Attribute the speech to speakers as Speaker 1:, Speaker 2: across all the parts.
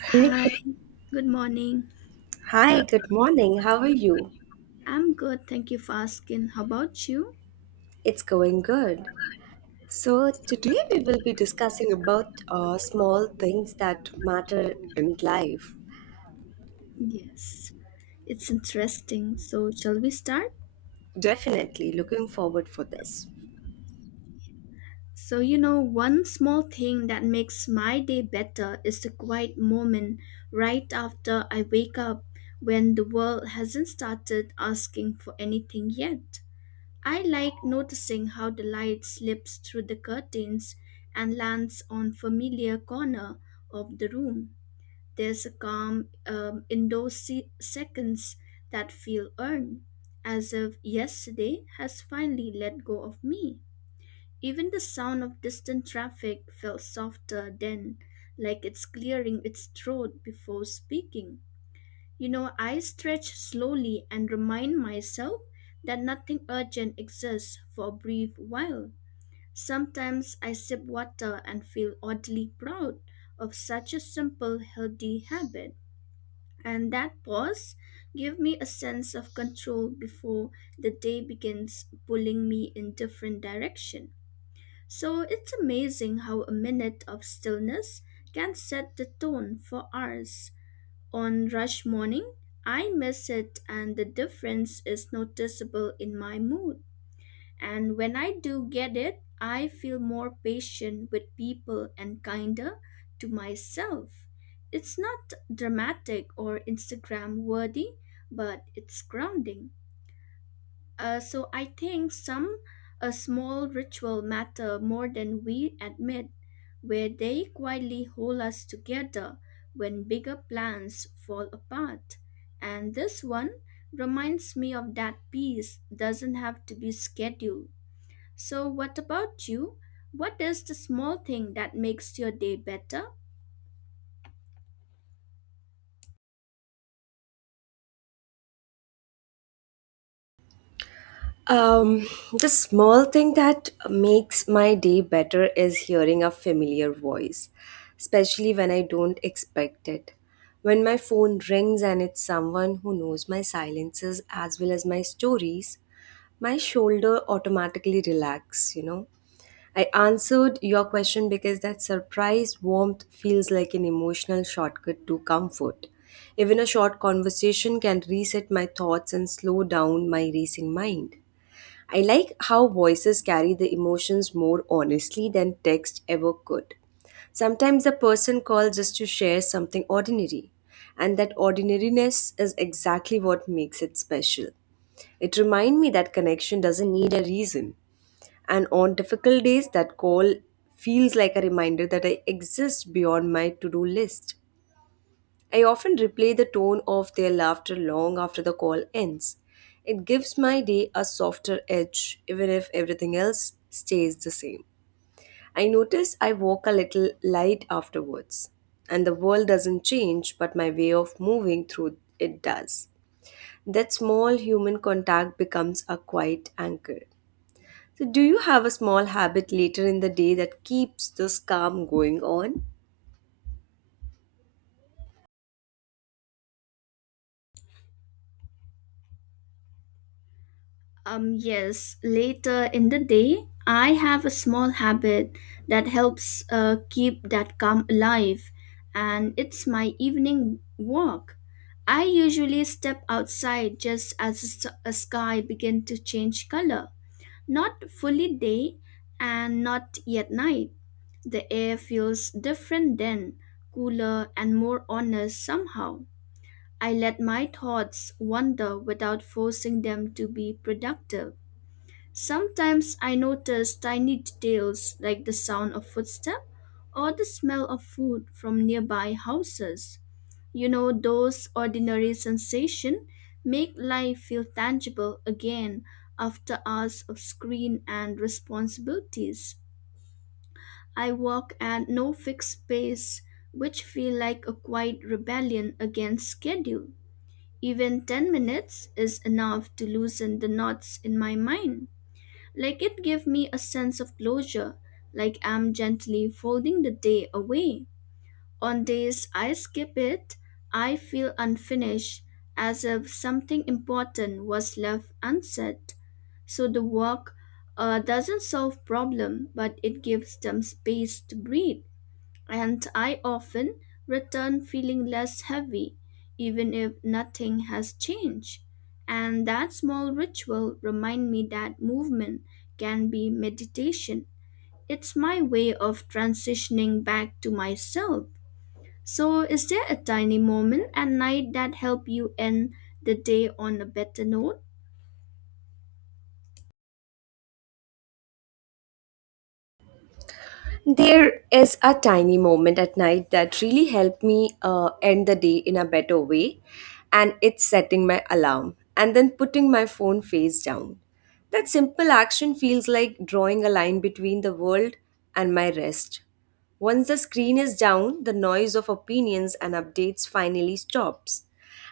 Speaker 1: Hey,
Speaker 2: Hi, hi, good morning.
Speaker 1: hi, good morning. How are you?
Speaker 2: I'm good, thank you for asking. How about you?
Speaker 1: It's going good. So today we will be discussing about small things that matter in life.
Speaker 2: Yes, it's interesting. So, shall we start?
Speaker 1: Definitely looking forward for this.
Speaker 2: So, one small thing that makes my day better is the quiet moment right after I wake up when the world hasn't started asking for anything yet. I like noticing how the light slips through the curtains and lands on familiar corner of the room. There's a calm, in those seconds that feel earned, as if yesterday has finally let go of me. Even the sound of distant traffic felt softer then, like it's clearing its throat before speaking. I stretch slowly and remind myself that nothing urgent exists for a brief while. Sometimes I sip water and feel oddly proud of such a simple, healthy habit. And that pause gave me a sense of control before the day begins pulling me in different direction. So it's amazing how a minute of stillness can set the tone for hours. On rush morning, I miss it and the difference is noticeable in my mood. And when I do get it, I feel more patient with people and kinder to myself. It's not dramatic or Instagram worthy, but it's grounding. So I think some a small ritual matter more than we admit, where they quietly hold us together when bigger plans fall apart. And this one reminds me of that peace doesn't have to be scheduled. So, what about you? What is the small thing that makes your day better?
Speaker 1: Um, the small thing that makes my day better is hearing a familiar voice, especially when I don't expect it. When my phone rings and it's someone who knows my silences as well as my stories, my shoulder automatically relax. I answered your question because that surprise warmth feels like an emotional shortcut to comfort. Even a short conversation can reset my thoughts and slow down my racing mind. I like how voices carry the emotions more honestly than text ever could. Sometimes a person calls just to share something ordinary, and that ordinariness is exactly what makes it special. It reminds me that connection doesn't need a reason, and on difficult days, that call feels like a reminder that I exist beyond my to do list. I often replay the tone of their laughter long after the call ends. It gives my day a softer edge, even if everything else stays the same. I notice I walk a little light afterwards, and the world doesn't change, but my way of moving through it does. That small human contact becomes a quiet anchor. So, do you have a small habit later in the day that keeps this calm going on?
Speaker 2: Yes, later in the day, I have a small habit that helps keep that calm alive, and it's my evening walk. I usually step outside just as the a sky begin to change color, not fully day and not yet night. The air feels different then, cooler and more honest somehow. I let my thoughts wander without forcing them to be productive. Sometimes I notice tiny details like the sound of footsteps or the smell of food from nearby houses. Those ordinary sensations make life feel tangible again after hours of screen and responsibilities. I walk at no fixed pace, which feel like a quiet rebellion against schedule. Even 10 minutes is enough to loosen the knots in my mind. Like it gave me a sense of closure, like I'm gently folding the day away. On days I skip it, I feel unfinished, as if something important was left unsaid. So the walk doesn't solve problem, but it gives them space to breathe and I often return feeling less heavy, even if nothing has changed. And that small ritual remind me that movement can be meditation. It's my way of transitioning back to myself. So, is there a tiny moment at night that help you end the day on a better note?
Speaker 1: There is a tiny moment at night that really helped me end the day in a better way, and it's setting my alarm and then putting my phone face down. That simple action feels like drawing a line between the world and my rest. Once the screen is down, the noise of opinions and updates finally stops.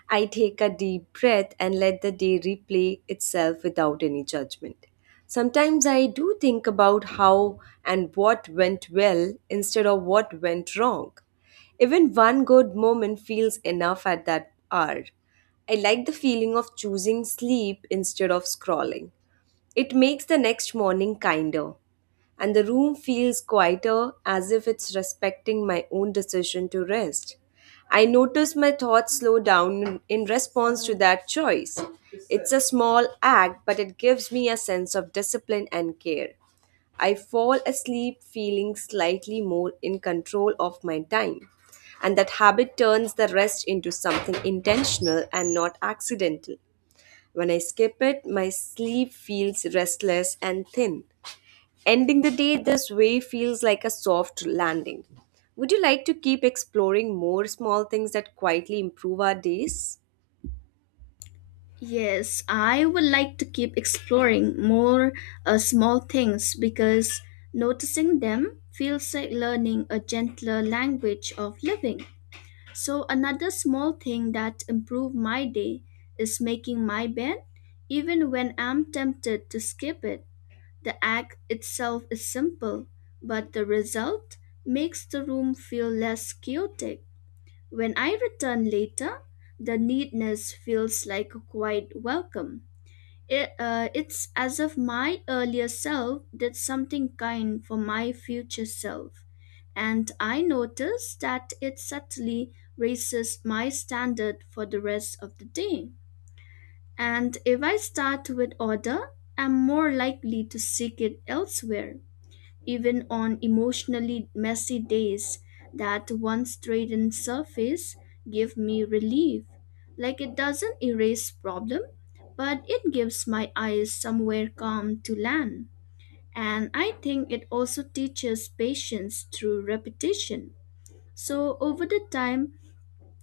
Speaker 1: I take a deep breath and let the day replay itself without any judgment. Sometimes I do think about how and what went well instead of what went wrong. Even one good moment feels enough at that hour. I like the feeling of choosing sleep instead of scrolling. It makes the next morning kinder, and the room feels quieter as if it's respecting my own decision to rest. I notice my thoughts slow down in response to that choice. It's a small act, but it gives me a sense of discipline and care. I fall asleep feeling slightly more in control of my time. And that habit turns the rest into something intentional and not accidental. When I skip it, my sleep feels restless and thin. Ending the day this way feels like a soft landing. Would you like to keep exploring more small things that quietly improve our days?
Speaker 2: Yes, I would like to keep exploring more small things because noticing them feels like learning a gentler language of living. So, another small thing that improved my day is making my bed, even when I'm tempted to skip it. The act itself is simple, but the result makes the room feel less chaotic. When I return later, the neatness feels like a quiet welcome. It's as if my earlier self did something kind for my future self, and I notice that it subtly raises my standard for the rest of the day. And if I start with order, I'm more likely to seek it elsewhere. Even on emotionally messy days, that one straightened surface give me relief. Like it doesn't erase problem, but it gives my eyes somewhere calm to land. And I think it also teaches patience through repetition. So over the time,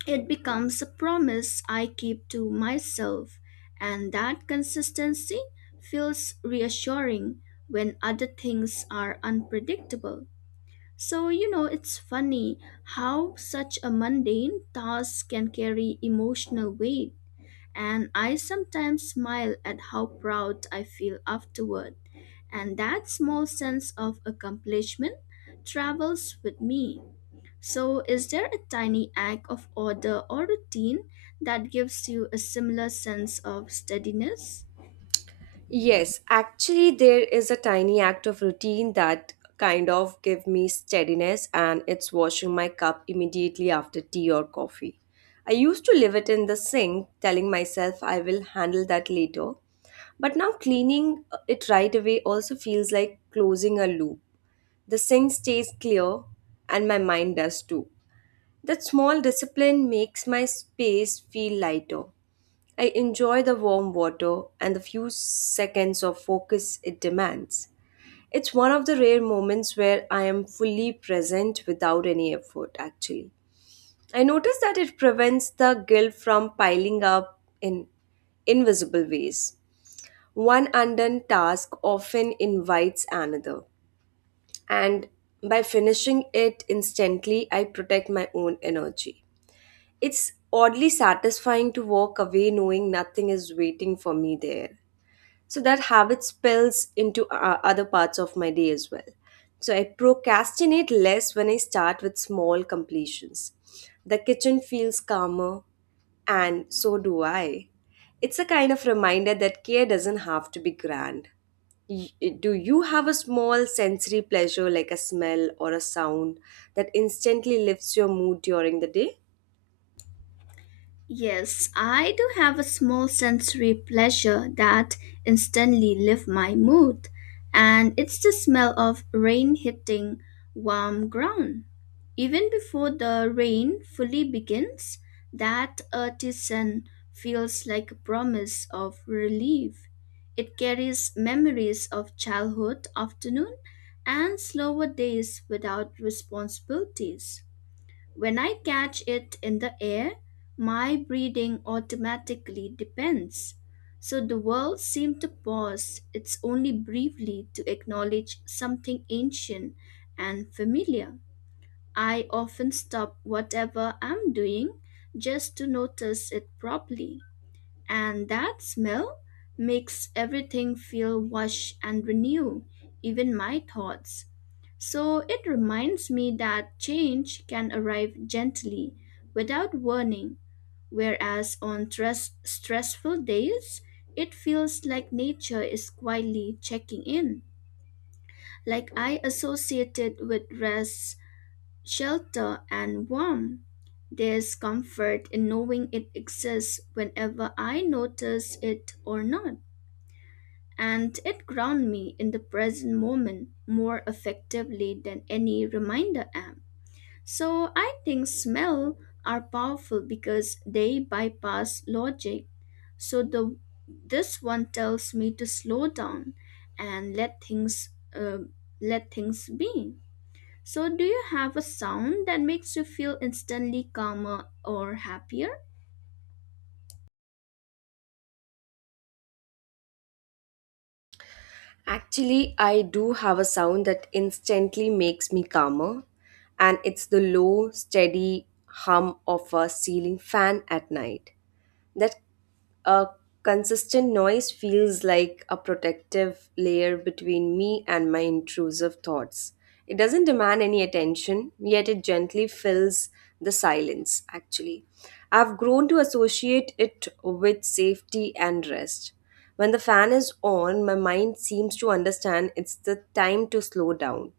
Speaker 2: it becomes a promise I keep to myself, and that consistency feels reassuring when other things are unpredictable. So, it's funny how such a mundane task can carry emotional weight, and I sometimes smile at how proud I feel afterward. And that small sense of accomplishment travels with me. So, is there a tiny act of order or routine that gives you a similar sense of steadiness?
Speaker 1: Yes, actually, there is a tiny act of routine that kind of give me steadiness, and it's washing my cup immediately after tea or coffee. I used to leave it in the sink, telling myself I will handle that later. But now cleaning it right away also feels like closing a loop. The sink stays clear and my mind does too. That small discipline makes my space feel lighter. I enjoy the warm water and the few seconds of focus it demands. It's one of the rare moments where I am fully present without any effort, actually. I notice that it prevents the guilt from piling up in invisible ways. One undone task often invites another, and by finishing it instantly, I protect my own energy. It's oddly satisfying to walk away knowing nothing is waiting for me there. So that habit spills into other parts of my day as well. So I procrastinate less when I start with small completions. The kitchen feels calmer, and so do I. It's a kind of reminder that care doesn't have to be grand. Y- Do you have a small sensory pleasure like a smell or a sound that instantly lifts your mood during the day?
Speaker 2: Yes, I do have a small sensory pleasure that instantly lifts my mood, and it's the smell of rain hitting warm ground. Even before the rain fully begins, that earthy scent feels like a promise of relief. It carries memories of childhood afternoon and slower days without responsibilities. When I catch it in the air, my breathing automatically depends. So the world seemed to pause, it's only briefly to acknowledge something ancient and familiar. I often stop whatever I'm doing just to notice it properly. And that smell makes everything feel lush and renewed, even my thoughts. So it reminds me that change can arrive gently, without warning, whereas on stressful days, it feels like nature is quietly checking in. Like I associated with rest, shelter and warmth. There's comfort in knowing it exists whenever I notice it or not. And it grounds me in the present moment more effectively than any reminder app. So I think smell are powerful because they bypass logic. So the this one tells me to slow down and uh, let things be. So, do you have a sound that makes you feel instantly calmer or happier?
Speaker 1: Actually, I do have a sound that instantly makes me calmer, and it's the low, steady hum of a ceiling fan at night. That uh, consistent noise feels like a protective layer between me and my intrusive thoughts. It doesn't demand any attention, yet it gently fills the silence, actually. I've grown to associate it with safety and rest. When the fan is on, my mind seems to understand it's the time to slow down.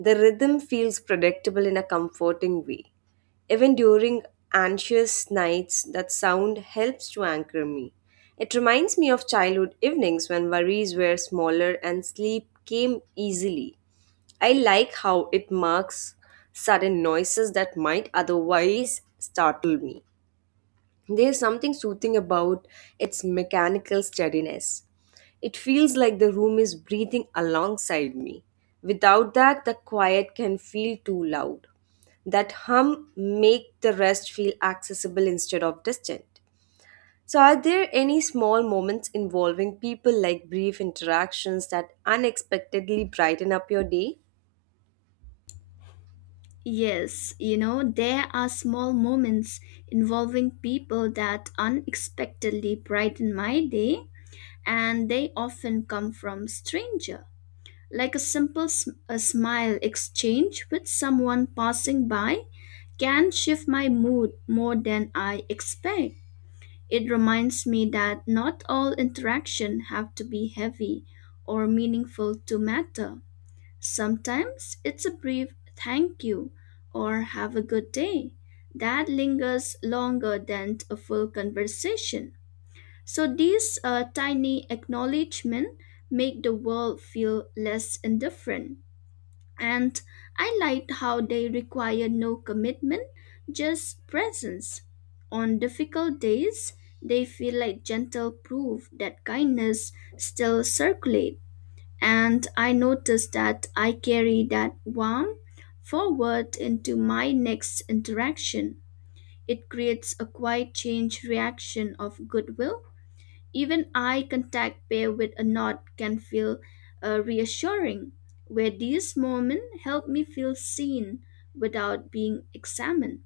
Speaker 1: The rhythm feels predictable in a comforting way. Even during anxious nights, that sound helps to anchor me. It reminds me of childhood evenings when worries were smaller and sleep came easily. I like how it marks sudden noises that might otherwise startle me. There's something soothing about its mechanical steadiness. It feels like the room is breathing alongside me. Without that, the quiet can feel too loud. That hum make the rest feel accessible instead of distant. So are there any small moments involving people like brief interactions that unexpectedly brighten up your day?
Speaker 2: Yes, there are small moments involving people that unexpectedly brighten my day, and they often come from stranger. Like a simple a smile exchange with someone passing by can shift my mood more than I expect. It reminds me that not all interaction have to be heavy or meaningful to matter. Sometimes it's a brief thank you or have a good day that lingers longer than a full conversation. So these tiny acknowledgement make the world feel less indifferent. And I liked how they require no commitment, just presence. On difficult days, they feel like gentle proof that kindness still circulates. And I noticed that I carry that warmth forward into my next interaction. It creates a quiet change reaction of goodwill, even eye contact paired with a nod can feel reassuring, where these moments help me feel seen without being examined,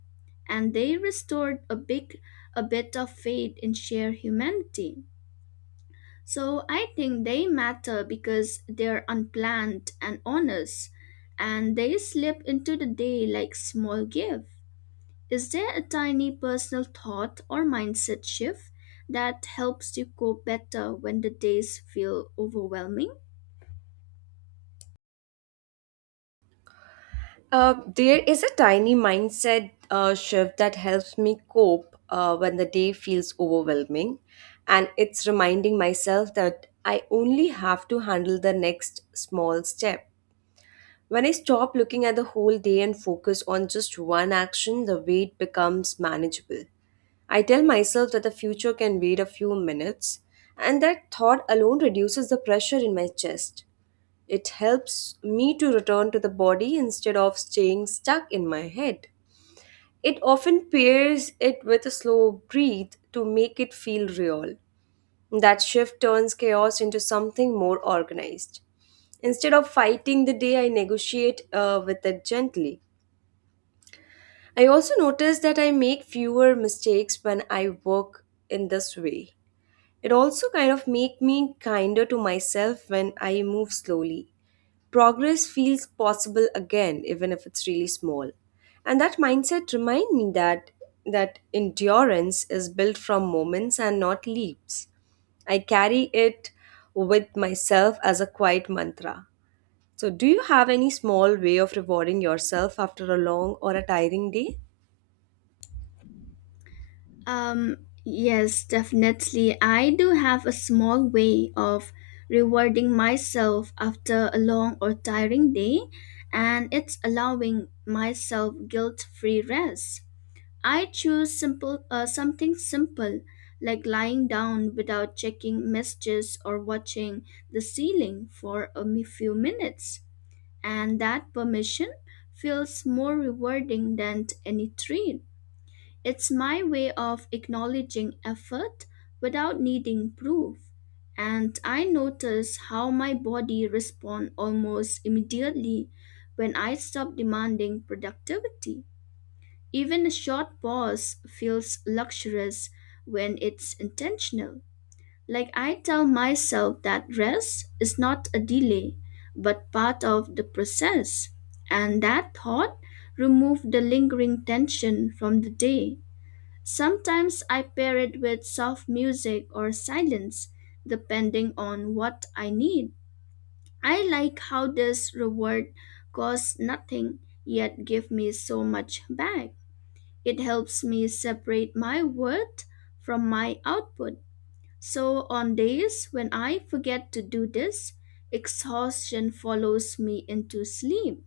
Speaker 2: and they restored a bit of faith in shared humanity. So I think they matter because they're unplanned and honest, and they slip into the day like small gifts. Is there a tiny personal thought or mindset shift that helps you cope better when the days feel overwhelming?
Speaker 1: There is a tiny mindset shift that helps me cope when the day feels overwhelming. And it's reminding myself that I only have to handle the next small step. When I stop looking at the whole day and focus on just one action, the weight becomes manageable. I tell myself that the future can wait a few minutes, and that thought alone reduces the pressure in my chest. It helps me to return to the body instead of staying stuck in my head. It often pairs it with a slow breathe to make it feel real. That shift turns chaos into something more organized. Instead of fighting the day, I negotiate with it gently. I also notice that I make fewer mistakes when I work in this way. It also kind of make me kinder to myself when I move slowly progress feels possible again even if it's really small and that mindset remind me that endurance is built from moments and not leaps. I carry it with myself as a quiet mantra. So do you have any small way of rewarding yourself after a long or a tiring day?
Speaker 2: Yes, definitely. I do have a small way of rewarding myself after a long or tiring day, and it's allowing myself guilt free rest. I choose simple something simple like lying down without checking messages or watching the ceiling for a few minutes. And that permission feels more rewarding than any treat. It's my way of acknowledging effort without needing proof. And I notice how my body responds almost immediately when I stop demanding productivity. Even a short pause feels luxurious when it's intentional. Like I tell myself that rest is not a delay, but part of the process. And that thought removes the lingering tension from the day. Sometimes I pair it with soft music or silence, depending on what I need. I like how this reward costs nothing, yet give me so much back. It helps me separate my worth from my output. So, on days when I forget to do this, exhaustion follows me into sleep.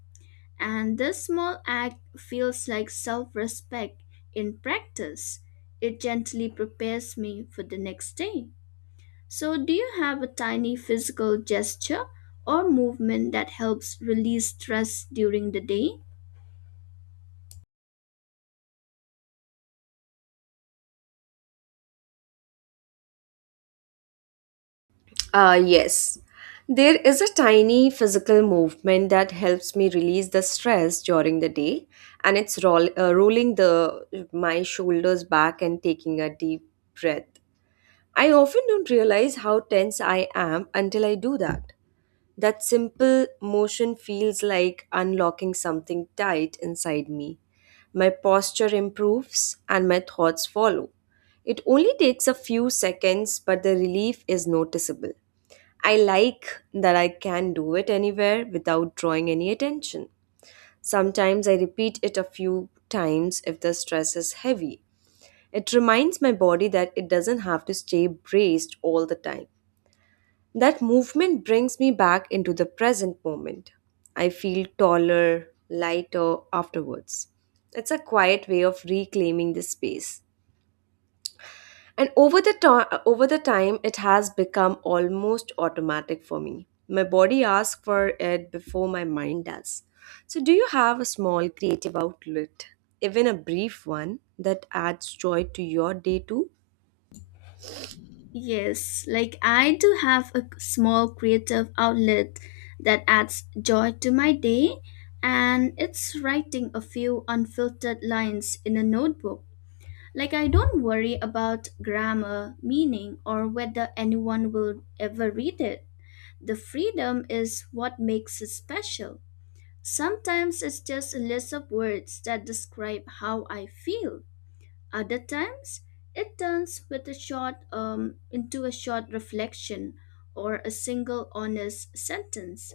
Speaker 2: And this small act feels like self respect in practice. It gently prepares me for the next day. So, do you have a tiny physical gesture or movement that helps release stress during the day?
Speaker 1: Yes. There is a tiny physical movement that helps me release the stress during the day, and it's rolling the my shoulders back and taking a deep breath. I often don't realize how tense I am until I do that. That simple motion feels like unlocking something tight inside me. My posture improves and my thoughts follow. It only takes a few seconds, but the relief is noticeable. I like that I can do it anywhere without drawing any attention. Sometimes I repeat it a few times if the stress is heavy. It reminds my body that it doesn't have to stay braced all the time. That movement brings me back into the present moment. I feel taller, lighter afterwards. It's a quiet way of reclaiming the space. And over the time it has become almost automatic for me. My body asks for it before my mind does. So do you have a small creative outlet, even a brief one, that adds joy to your day too?
Speaker 2: Yes, like I do have a small creative outlet that adds joy to my day, and it's writing a few unfiltered lines in a notebook. Like I don't worry about grammar, meaning, or whether anyone will ever read it. The freedom is what makes it special. Sometimes it's just a list of words that describe how I feel. Other times, it turns with a short into a short reflection or a single honest sentence,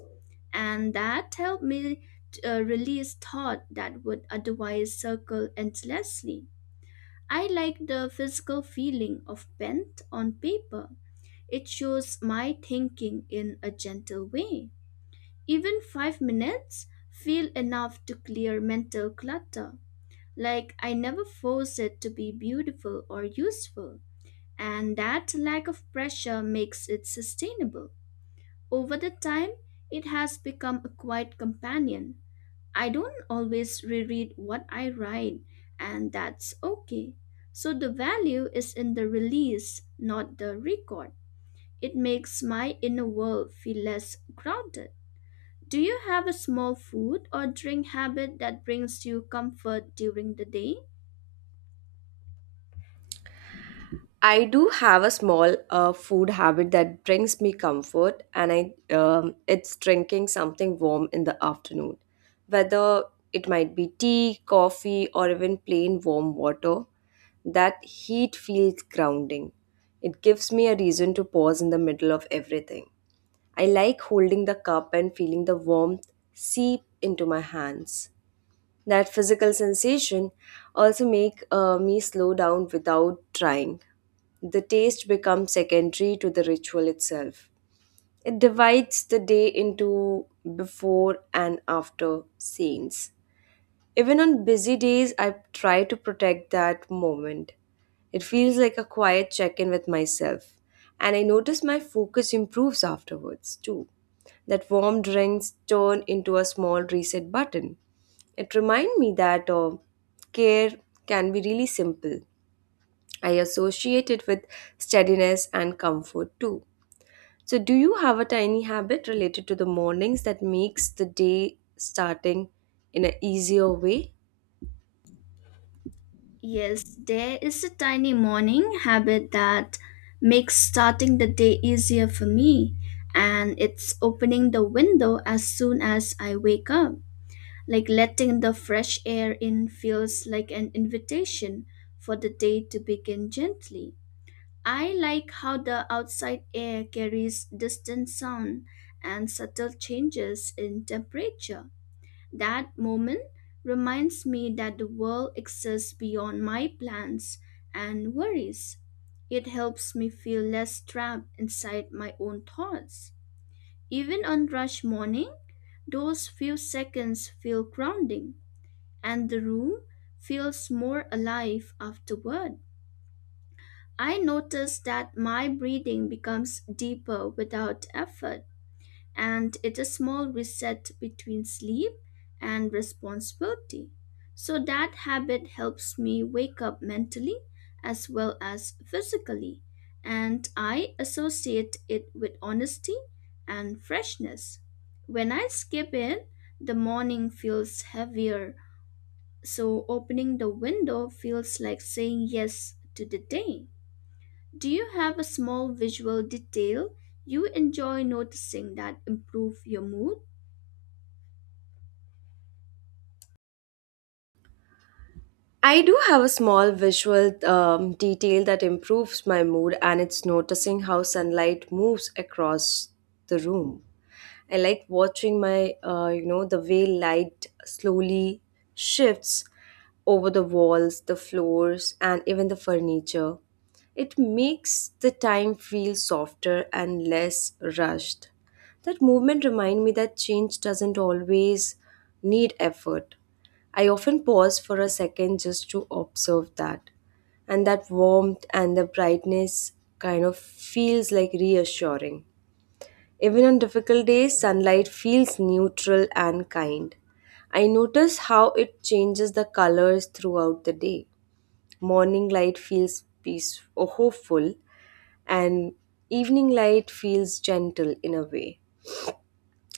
Speaker 2: and that helped me to, release thought that would otherwise circle endlessly. I like the physical feeling of pen on paper. It shows my thinking in a gentle way. Even 5 minutes feel enough to clear mental clutter. Like, I never force it to be beautiful or useful, and that lack of pressure makes it sustainable. Over the time, it has become a quiet companion. I don't always reread what I write, and that's okay. So, the value is in the release, not the record. It makes my inner world feel less crowded. Do you have a small food or drink habit that brings you comfort during the day?
Speaker 1: I do have a small food habit that brings me comfort, and I it's drinking something warm in the afternoon, whether it might be tea, coffee, or even plain warm water. That heat feels grounding. It gives me a reason to pause in the middle of everything. I like holding the cup and feeling the warmth seep into my hands. That physical sensation also make me slow down without trying. The taste becomes secondary to the ritual itself. It divides the day into before and after scenes. Even on busy days, I try to protect that moment. It feels like a quiet check in with myself, and I notice my focus improves afterwards too. That warm drinks turn into a small reset button. It reminds me that care can be really simple. I associate it with steadiness and comfort too. So, do you have a tiny habit related to the mornings that makes the day starting in an easier way?
Speaker 2: Yes, there is a tiny morning habit that makes starting the day easier for me, and it's opening the window as soon as I wake up. Like letting the fresh air in feels like an invitation for the day to begin gently. I like how the outside air carries distant sound and subtle changes in temperature. That moment reminds me that the world exists beyond my plans and worries. It helps me feel less trapped inside my own thoughts. Even on rush morning, those few seconds feel grounding, and the room feels more alive afterward. I notice that my breathing becomes deeper without effort and it's a small reset between sleep and responsibility. So that habit helps me wake up mentally as well as physically, and I associate it with honesty and freshness. When I skip it, the morning feels heavier, so opening the window feels like saying yes to the day. Do you have a small visual detail you enjoy noticing that improve your mood?
Speaker 1: I do have a small visual detail that improves my mood, and it's noticing how sunlight moves across the room. I like watching the way light slowly shifts over the walls, the floors, and even the furniture. It makes the time feel softer and less rushed. That movement reminds me that change doesn't always need effort. I often pause for a second just to observe that. And that warmth and the brightness kind of feels like reassuring. Even on difficult days, sunlight feels neutral and kind. I notice how it changes the colors throughout the day. Morning light feels peaceful, or hopeful, and evening light feels gentle in a way.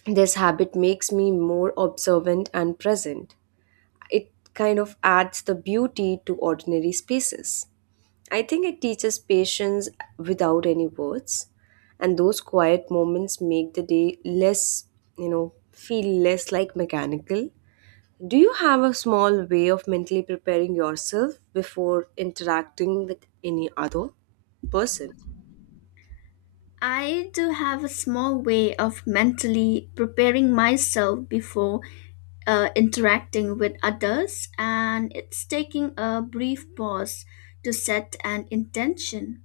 Speaker 1: This habit makes me more observant and present. It kind of adds the beauty to ordinary spaces. I think it teaches patience without any words, and those quiet moments make the day less, feel less like mechanical. Do you have a small way of mentally preparing yourself before interacting with any other person?
Speaker 2: I do have a small way of mentally preparing myself before interacting with others, and it's taking a brief pause to set an intention.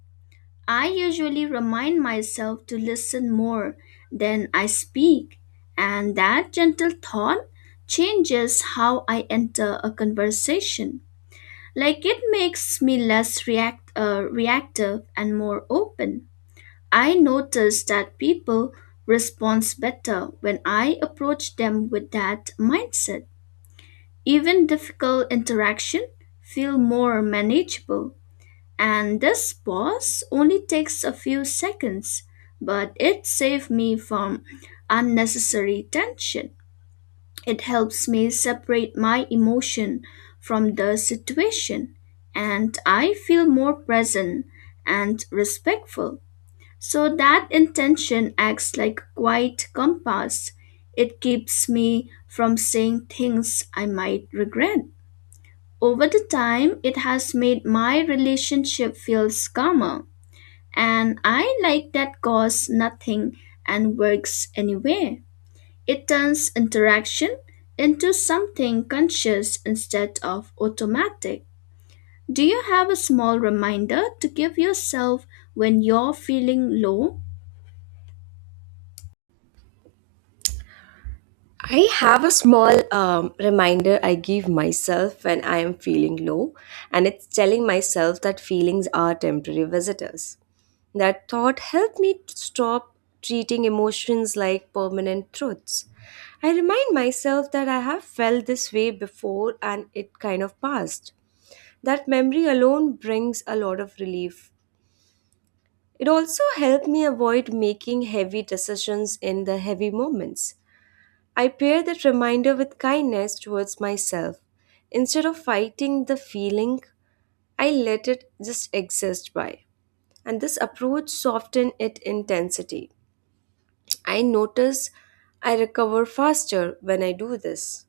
Speaker 2: I usually remind myself to listen more than I speak, and that gentle thought changes how I enter a conversation. Like it makes me reactive and more open. I noticed that people respond better when I approach them with that mindset. Even difficult interaction feel more manageable. And this pause only takes a few seconds, but it saved me from unnecessary tension. It helps me separate my emotion from the situation, and I feel more present and respectful. So that intention acts like a quiet compass. It keeps me from saying things I might regret. Over the time, it has made my relationship feels calmer, and I like that costs nothing and works anywhere. It turns interaction into something conscious instead of automatic. Do you have a small reminder to give yourself when you're feeling low?
Speaker 1: I have a small reminder I give myself when I am feeling low, and it's telling myself that feelings are temporary visitors. That thought helped me to stop treating emotions like permanent truths. I remind myself that I have felt this way before and it kind of passed. That memory alone brings a lot of relief. It also helped me avoid making heavy decisions in the heavy moments. I pair that reminder with kindness towards myself. Instead of fighting the feeling, I let it just exist by. And this approach softened its intensity. I notice I recover faster when I do this.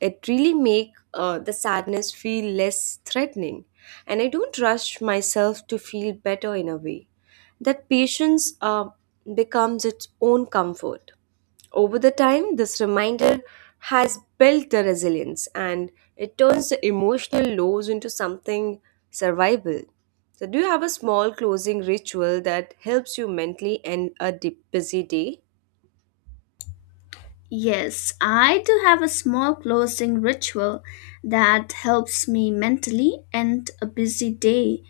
Speaker 1: It really make the sadness feel less threatening, and I don't rush myself to feel better in a way. That patience becomes its own comfort. Over the time, this reminder has built the resilience and it turns the emotional lows into something survivable. So, do you have a small closing ritual that helps you mentally end a busy day?
Speaker 2: Yes, I do have a small closing ritual that helps me mentally end a busy day,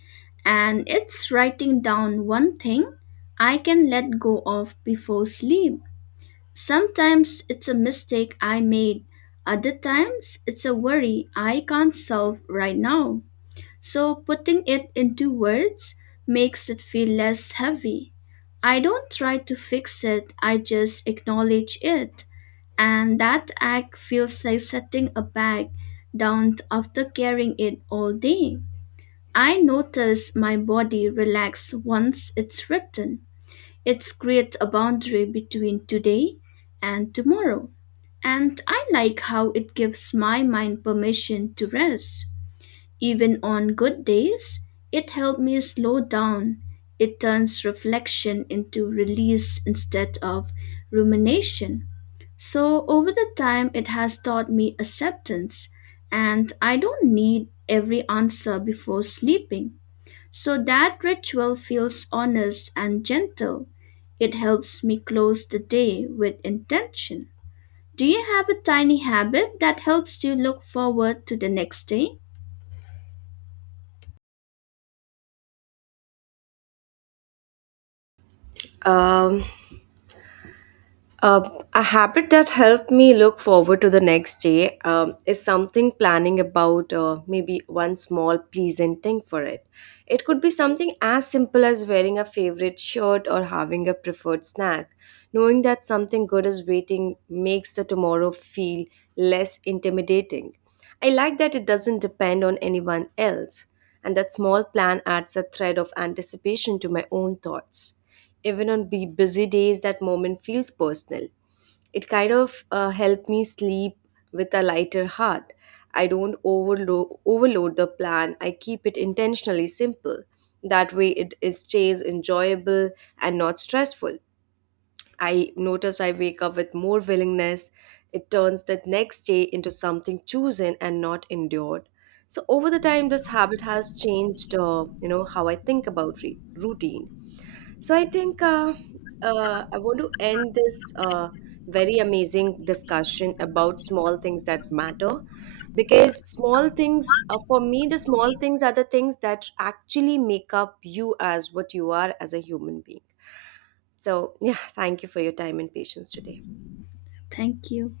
Speaker 2: and it's writing down one thing I can let go of before sleep. Sometimes it's a mistake I made, other times it's a worry I can't solve right now. So putting it into words makes it feel less heavy. I don't try to fix it, I just acknowledge it. And that act feels like setting a bag down after carrying it all day. I notice my body relax once it's written. It creates a boundary between today and tomorrow. And I like how it gives my mind permission to rest. Even on good days, it helps me slow down. It turns reflection into release instead of rumination. So, over the time, it has taught me acceptance, and I don't need every answer before sleeping. So, that ritual feels honest and gentle. It helps me close the day with intention. Do you have a tiny habit that helps you look forward to the next day?
Speaker 1: Um, a habit that helped me look forward to the next day is something planning about maybe one small pleasant thing for it. It could be something as simple as wearing a favorite shirt or having a preferred snack. Knowing that something good is waiting makes the tomorrow feel less intimidating. I like that it doesn't depend on anyone else, and that small plan adds a thread of anticipation to my own thoughts. Even on busy days, that moment feels personal. It kind of helped me sleep with a lighter heart. I don't overload the plan, I keep it intentionally simple. That way, it is stays enjoyable and not stressful. I notice I wake up with more willingness. It turns that next day into something chosen and not endured. So over the time, this habit has changed, how I think about routine. So I think I want to end this very amazing discussion about small things that matter, because small things, for me, the small things are the things that actually make up you as what you are as a human being. So, yeah, thank you for your time and patience today.
Speaker 2: Thank you.